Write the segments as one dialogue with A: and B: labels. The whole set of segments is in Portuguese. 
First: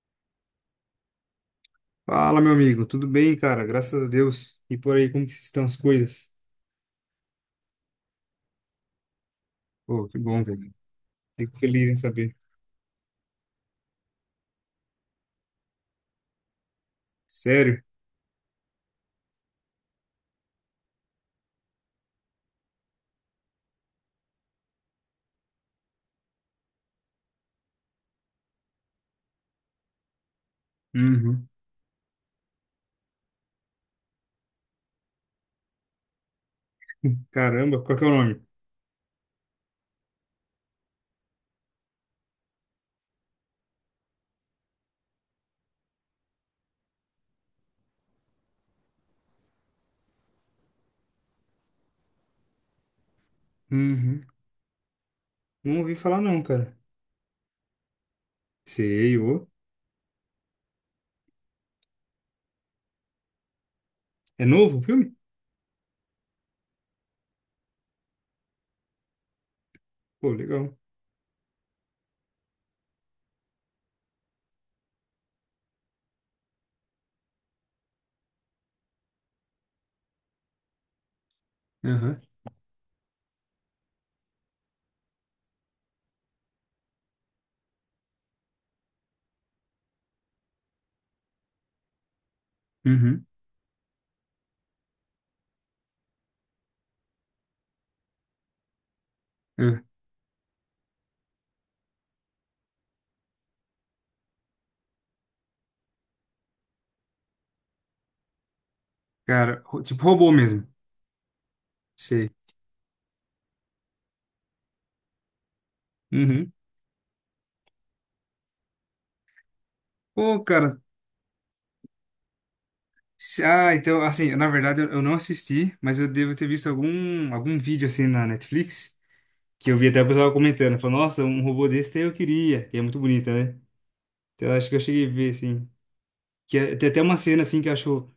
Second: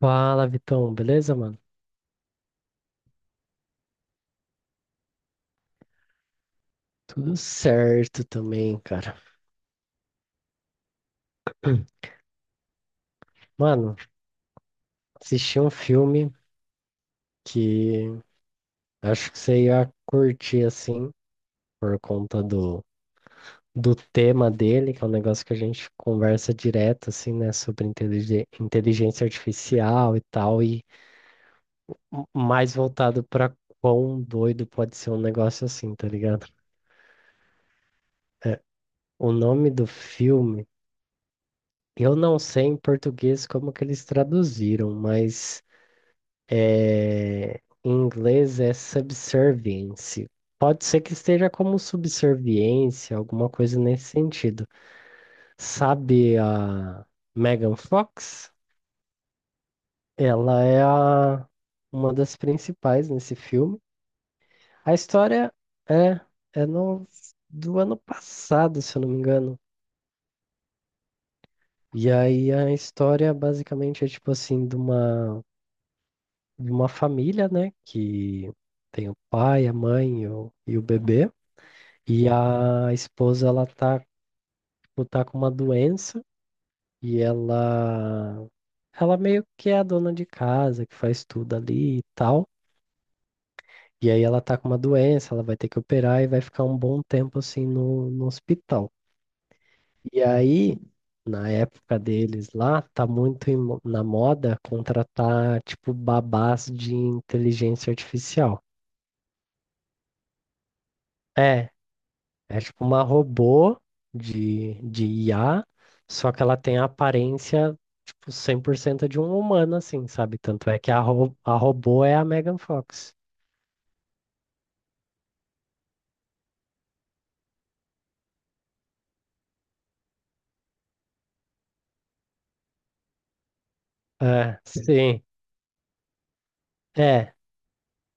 A: Fala, Vitão, beleza, mano?
B: Fala, meu amigo. Tudo bem, cara? Graças a Deus. E por aí, como que estão as coisas?
A: Tudo certo também, cara.
B: Pô, que bom, velho. Fico feliz em saber.
A: Mano, assisti um filme
B: Sério?
A: que acho que você ia curtir assim, por conta do tema dele, que é um negócio que a gente conversa direto, assim, né, sobre inteligência artificial e tal, e
B: Uhum.
A: mais voltado pra quão doido pode ser um negócio assim, tá ligado?
B: Caramba, qual que é o nome?
A: O nome do filme, eu não sei em português como que eles traduziram, mas. Em inglês é subservience. Pode ser que esteja como subserviência, alguma coisa nesse
B: Uhum.
A: sentido.
B: Não ouvi falar
A: Sabe
B: não, cara.
A: a Megan Fox?
B: Sei, ô.
A: Ela é a- uma das principais nesse filme.
B: É novo o
A: A
B: filme?
A: história é, é do ano passado, se eu não me engano.
B: Pô, legal.
A: E aí a história basicamente é tipo assim, de uma família, né? Que tem o pai, a mãe e o bebê.
B: Uhum.
A: E a esposa, ela tá tipo, tá com uma doença e ela meio que é a dona de casa, que faz tudo ali e tal.
B: Uhum.
A: E aí ela tá com uma doença, ela vai ter que operar e vai ficar um bom tempo assim no hospital.
B: Uhum.
A: E aí, na época deles lá, tá muito em na moda contratar tipo babás de inteligência artificial.
B: Cara, tipo robô mesmo.
A: É,
B: Sei.
A: é tipo uma robô de IA, só que
B: Uhum.
A: ela tem a aparência, tipo, 100% de um humano, assim, sabe?
B: Pô, cara.
A: Tanto é que a robô é a Megan Fox.
B: Ah, então, assim, na verdade eu não assisti, mas eu devo ter visto algum vídeo assim na Netflix. Que eu vi até o pessoal comentando. Falou, nossa, um robô desse eu queria. E é muito bonita, né? Então eu
A: É,
B: acho que eu cheguei a
A: sim.
B: ver, assim. Tem até uma
A: É,
B: cena, assim, que eu acho.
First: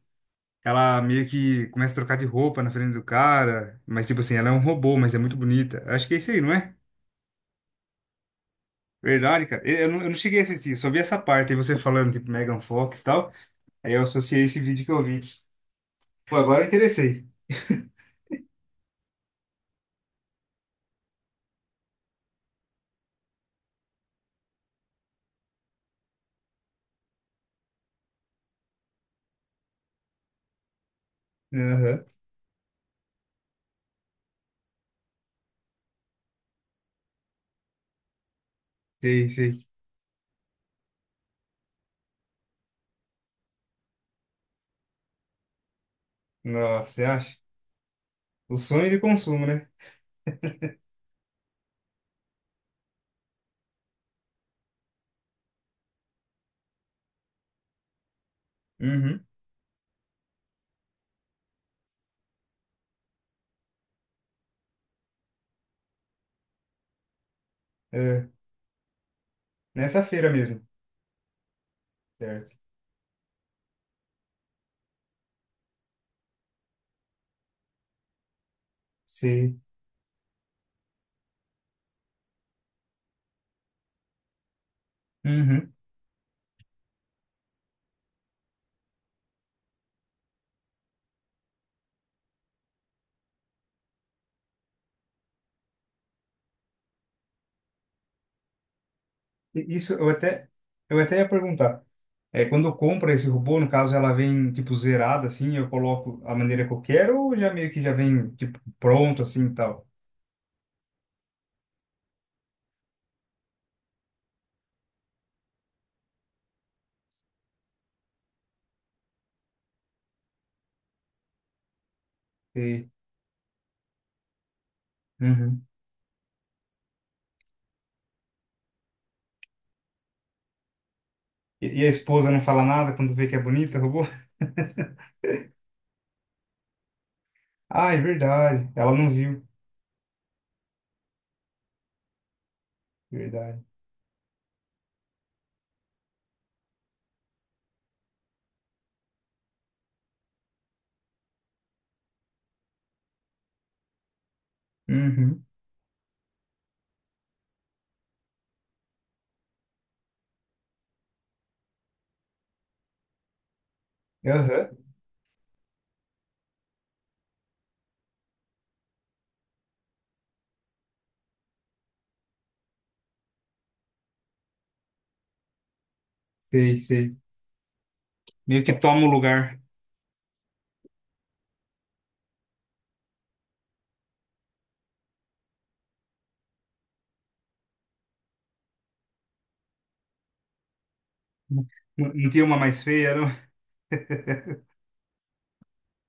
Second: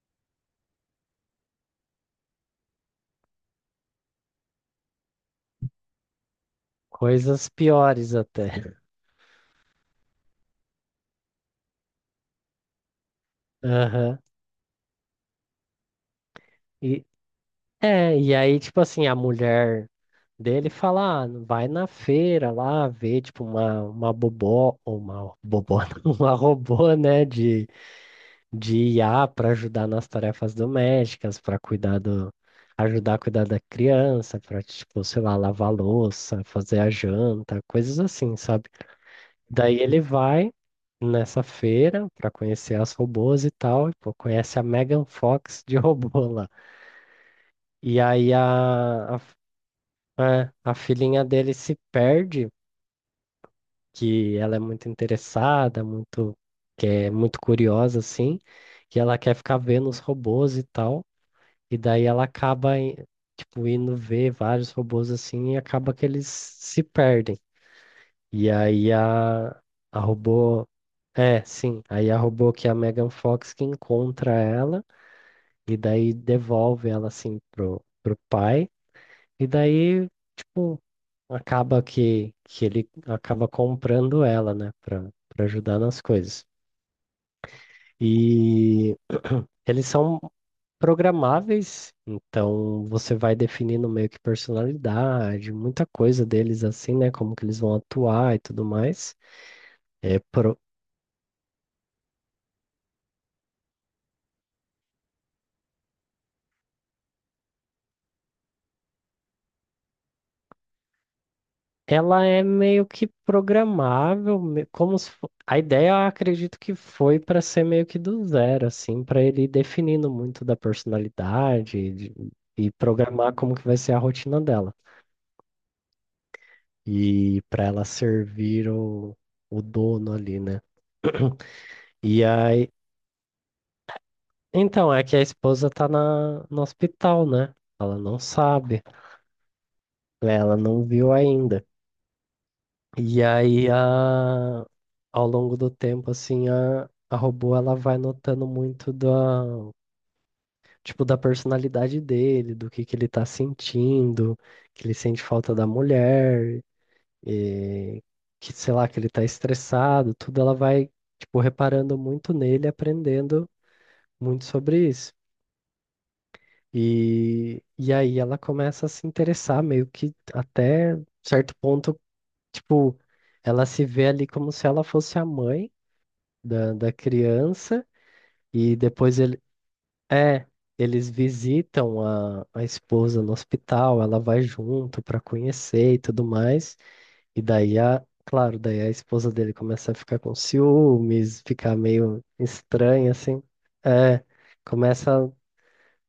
B: Ela meio que começa a trocar de roupa na frente do cara. Mas, tipo assim, ela é um robô, mas é muito bonita. Eu acho que é isso aí, não é?
A: coisas piores até.
B: Verdade, cara. Eu não cheguei a assistir, eu só vi essa parte. E você falando, tipo, Megan Fox e tal. Aí eu
A: Aham.
B: associei esse vídeo que eu vi. Pô, agora eu
A: E,
B: interessei.
A: e aí, tipo assim, a mulher dele fala, ah, vai na feira lá ver, tipo, uma bobó, uma robô, né, de IA para ajudar nas tarefas domésticas, para cuidar
B: Aham.
A: do, ajudar a cuidar da criança, para, tipo, sei lá, lavar a louça, fazer a janta, coisas assim, sabe?
B: Sei, sei.
A: Daí ele vai nessa feira para conhecer as robôs e tal, e, pô, conhece a Megan Fox de robô lá.
B: Nossa, você acha?
A: E aí
B: O sonho de consumo, né?
A: a filhinha dele se perde, que ela é muito interessada, muito, que é muito curiosa, assim, que ela
B: Uhum.
A: quer ficar vendo os robôs e tal. E daí ela acaba, tipo, indo ver vários robôs assim e acaba que eles se perdem.
B: É,
A: E aí a
B: nessa feira mesmo.
A: robô. É, sim. Aí a robô
B: Certo.
A: que é a Megan Fox que encontra ela e daí devolve ela assim pro, pro pai. E
B: Sei.
A: daí, tipo, acaba que ele acaba comprando ela, né, pra, pra
B: Uhum.
A: ajudar nas coisas. E. Eles são programáveis, então você vai definindo meio que personalidade, muita coisa deles assim, né? Como que eles vão atuar e tudo mais.
B: E isso
A: É pro...
B: eu até ia perguntar. É, quando eu compro esse robô, no caso ela vem tipo zerada assim, eu coloco a maneira que eu quero ou já meio que já vem tipo pronto assim e tal.
A: Ela é meio que programável, me- como se fo- a ideia, eu acredito que foi para ser meio que do zero, assim, para ele ir definindo muito da personalidade e
B: E,
A: programar como que vai ser a rotina dela.
B: uhum.
A: E para ela servir o dono ali, né?
B: E a
A: E
B: esposa não fala
A: aí
B: nada quando vê que é bonita o robô?
A: então, é que a esposa tá na, no hospital, né?
B: Ah, é
A: Ela não
B: verdade.
A: sabe,
B: Ela não viu.
A: né? Ela não viu ainda. E
B: Verdade.
A: aí, a, ao longo do tempo, assim, a robô, ela vai notando muito da, tipo, da personalidade dele, do que ele tá sentindo, que ele sente
B: Uhum.
A: falta da mulher, e que, sei lá, que ele tá estressado, tudo ela vai, tipo, reparando muito nele, aprendendo muito
B: Aham.
A: sobre isso. E aí ela começa a se interessar, meio que até certo ponto, tipo, ela se vê ali como se ela fosse a mãe
B: Sei,
A: da
B: sei.
A: criança,
B: Meio que
A: e
B: toma o
A: depois
B: lugar.
A: é, eles visitam a esposa no hospital, ela vai junto para conhecer e tudo mais, e daí a, claro, daí a esposa dele começa a ficar com ciúmes, ficar
B: Não,
A: meio
B: não tinha uma mais
A: estranha,
B: feia, não?
A: assim, é, começa a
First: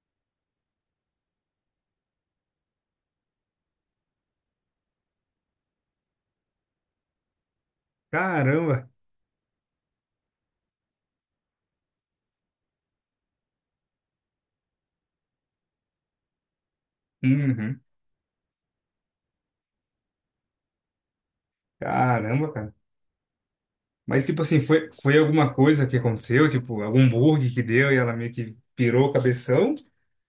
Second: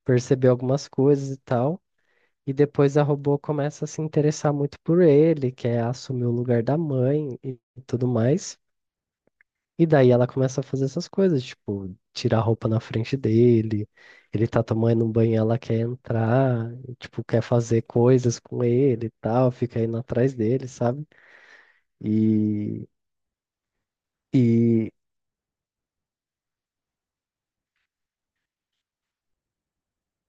A: perceber algumas coisas e tal. E depois a robô começa a se interessar muito por ele, quer assumir o lugar da mãe e tudo mais.
B: Caramba.
A: E daí ela começa a fazer essas coisas, tipo, tirar a roupa na frente dele, ele tá tomando um banho, ela quer entrar, e, tipo, quer
B: Uhum.
A: fazer coisas com ele e tal, fica indo atrás dele, sabe?
B: Caramba, cara.
A: E,
B: Mas, tipo assim, foi,
A: e
B: foi alguma coisa que aconteceu? Tipo, algum bug que deu e ela meio que pirou o cabeção?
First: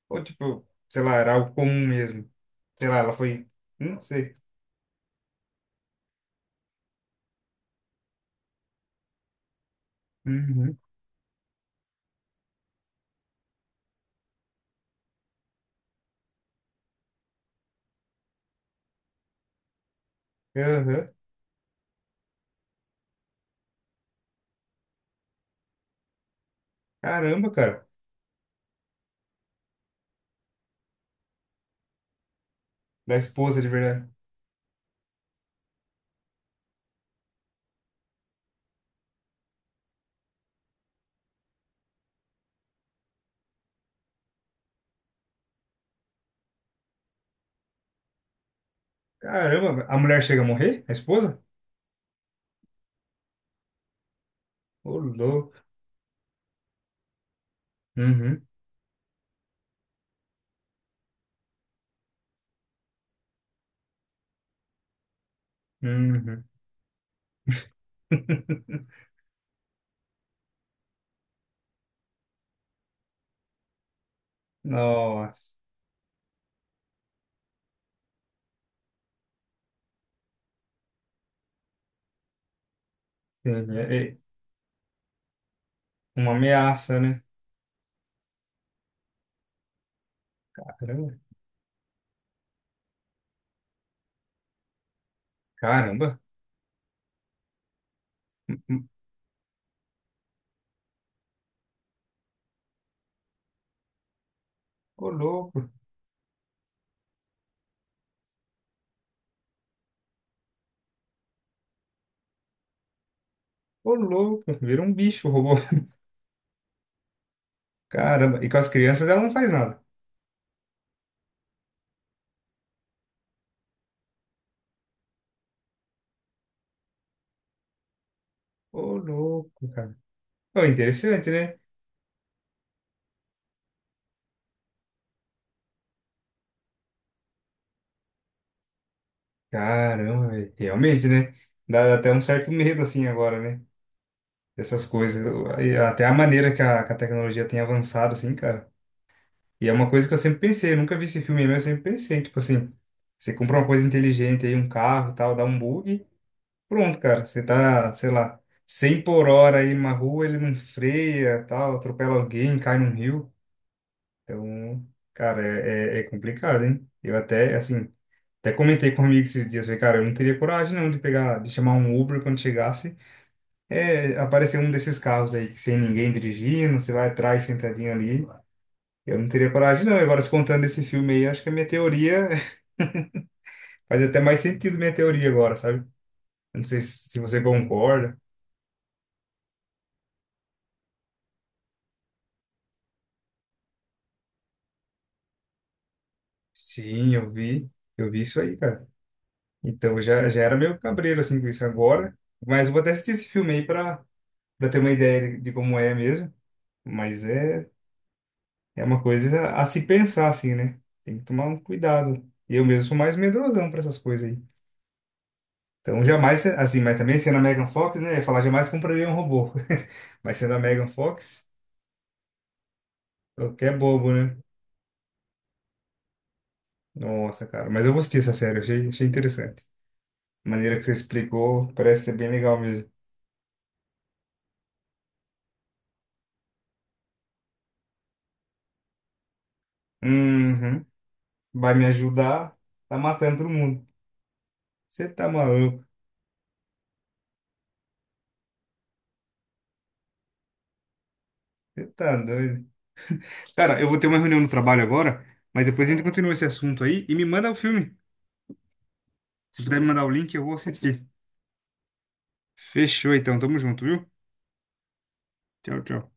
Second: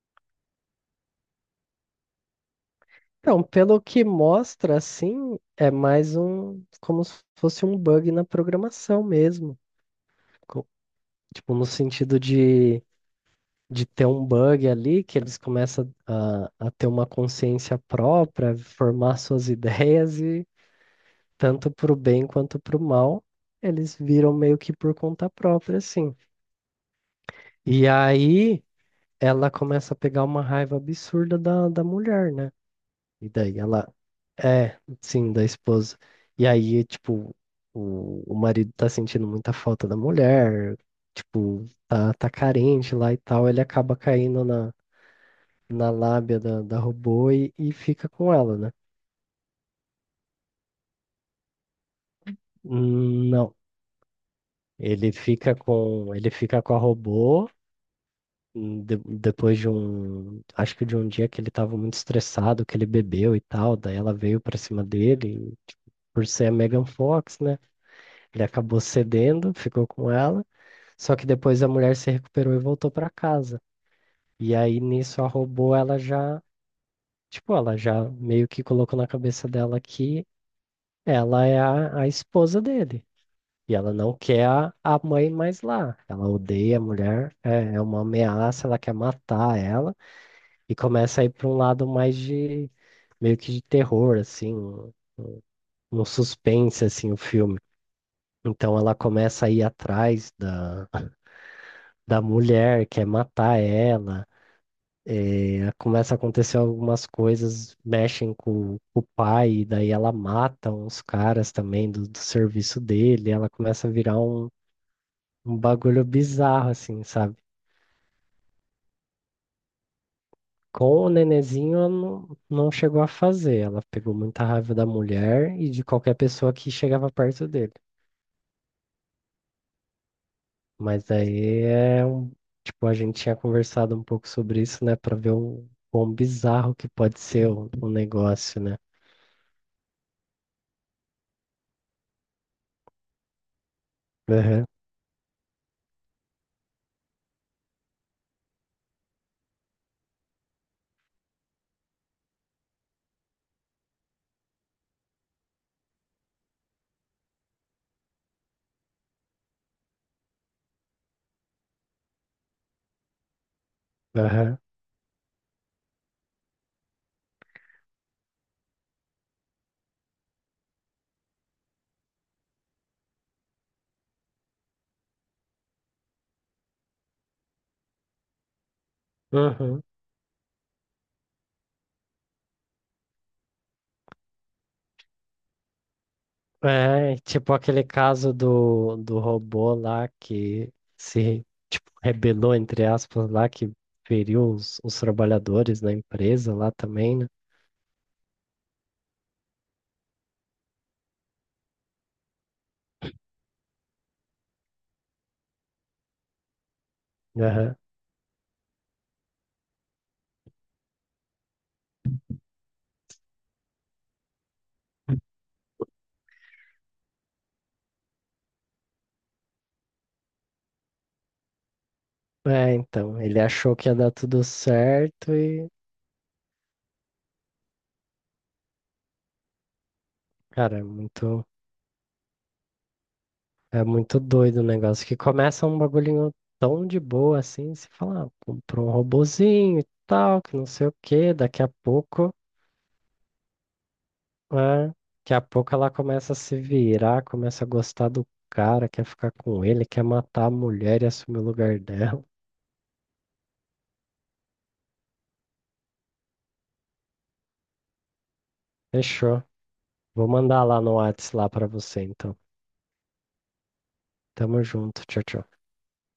B: Ou, tipo, sei lá, era algo comum mesmo? Sei lá, ela
A: então,
B: foi.
A: pelo
B: Não
A: que
B: sei.
A: mostra, assim, é mais um, como se fosse um bug na programação mesmo. Co-
B: Uhum.
A: Tipo, no sentido de ter um bug ali, que eles começam a ter uma consciência própria, formar suas ideias e
B: Aham.
A: tanto para o bem quanto para o mal, eles viram meio que por conta própria, assim.
B: Caramba, cara.
A: E aí ela começa a pegar uma raiva absurda da mulher, né?
B: Da
A: E daí
B: esposa de
A: ela
B: verdade.
A: é, sim, da esposa. E aí, tipo, o marido tá sentindo muita falta da mulher, tipo, tá carente lá e tal, ele acaba caindo na lábia da robô e fica com ela, né?
B: Caramba, a mulher chega a morrer? A esposa?
A: Não,
B: Ô,
A: ele fica
B: louco.
A: com a robô
B: Uhum.
A: depois de um, acho que de um dia que ele estava muito estressado, que ele bebeu e tal, daí ela veio pra cima dele, e, tipo, por
B: Uhum.
A: ser a Megan Fox, né? Ele acabou cedendo, ficou com ela, só que depois a mulher se recuperou e voltou pra casa. E aí nisso a
B: Nossa.
A: robô ela já, tipo, ela já meio que colocou na cabeça dela que ela é a esposa dele.
B: Sim,
A: E ela
B: é,
A: não
B: é
A: quer a mãe mais lá. Ela
B: uma
A: odeia a
B: ameaça, né?
A: mulher, é, é uma ameaça, ela quer matar ela e
B: Caramba.
A: começa a ir para um lado mais de meio que de terror, assim, um
B: Caramba.
A: suspense assim, o filme. Então ela começa a ir atrás da mulher, quer matar ela.
B: Ô, louco.
A: Eh, começa a acontecer algumas coisas, mexem com o pai, e daí ela mata uns caras também do serviço dele, ela começa a
B: Ô,
A: virar
B: louco.
A: um,
B: Vira um bicho, o robô.
A: um bagulho bizarro, assim, sabe?
B: Caramba, e com as crianças ela não faz nada.
A: Com o nenenzinho, ela não chegou a fazer. Ela pegou muita raiva da mulher e de qualquer pessoa que chegava perto dele.
B: Ô, louco, cara. Ô,
A: Mas
B: interessante, né?
A: daí é um. Tipo, a gente tinha conversado um pouco sobre isso, né? Pra ver o quão bizarro que pode ser o negócio, né?
B: Caramba, velho, realmente, né? Dá até um certo medo, assim, agora, né?
A: Aham,
B: Dessas coisas. E até a maneira que a tecnologia tem avançado, assim, cara. E é uma coisa que eu sempre pensei, eu nunca vi esse filme, mas eu sempre pensei, tipo assim, você compra uma coisa inteligente aí, um carro e tal, dá um bug, pronto, cara. Você tá, sei lá, 100 por hora aí numa rua, ele não freia, tal, atropela alguém, cai num rio.
A: aham.
B: Então, cara, é complicado, hein? Eu até, assim, até comentei com um amigo esses dias, falei, cara, eu não teria coragem não de pegar, de chamar um Uber quando chegasse, é, aparecer um desses carros aí, que sem ninguém dirigindo, você vai atrás sentadinho ali, eu não teria
A: Uhum.
B: coragem não. E agora, se contando desse filme aí, acho que a minha teoria, faz até mais sentido minha teoria agora, sabe? Eu não sei se,
A: É,
B: se você
A: tipo aquele
B: concorda.
A: caso do robô lá que se, tipo, rebelou, entre aspas, lá, que feriu os trabalhadores na empresa lá
B: Sim,
A: também,
B: eu vi isso aí, cara. Então, já era meio cabreiro, assim, com isso agora, mas eu vou até assistir esse filme aí pra para ter uma ideia de como é mesmo. Mas
A: né?
B: é uma coisa a se pensar, assim, né? Tem que tomar um cuidado. Eu mesmo sou mais medrosão para essas coisas aí. Então, jamais, assim, mas também sendo a Megan Fox, né? Eu ia falar, jamais compraria um robô. Mas sendo a Megan Fox,
A: É, então, ele achou
B: qualquer
A: que ia dar
B: bobo, né?
A: tudo certo e,
B: Nossa, cara. Mas eu gostei dessa série, achei interessante. A maneira
A: cara,
B: que você explicou, parece ser bem legal mesmo.
A: é muito doido o negócio. Que começa um bagulhinho tão de boa assim, você fala, ah, comprou um robozinho e tal, que não
B: Uhum.
A: sei o quê, daqui a
B: Vai me
A: pouco,
B: ajudar, tá matando todo mundo.
A: é,
B: Você tá
A: daqui a pouco
B: maluco,
A: ela começa a se virar, começa a gostar do cara, quer ficar com ele, quer matar a mulher e assumir o lugar
B: você tá
A: dela.
B: doido. Cara, eu vou ter uma reunião no trabalho agora, mas depois a gente continua esse assunto aí e me manda o filme.
A: Fechou.
B: Se puder me mandar o
A: Vou
B: link, eu vou
A: mandar lá no
B: assistir.
A: Whats lá pra você, então.
B: Fechou então, tamo junto, viu?
A: Tamo junto, tchau, tchau.
B: Tchau, tchau.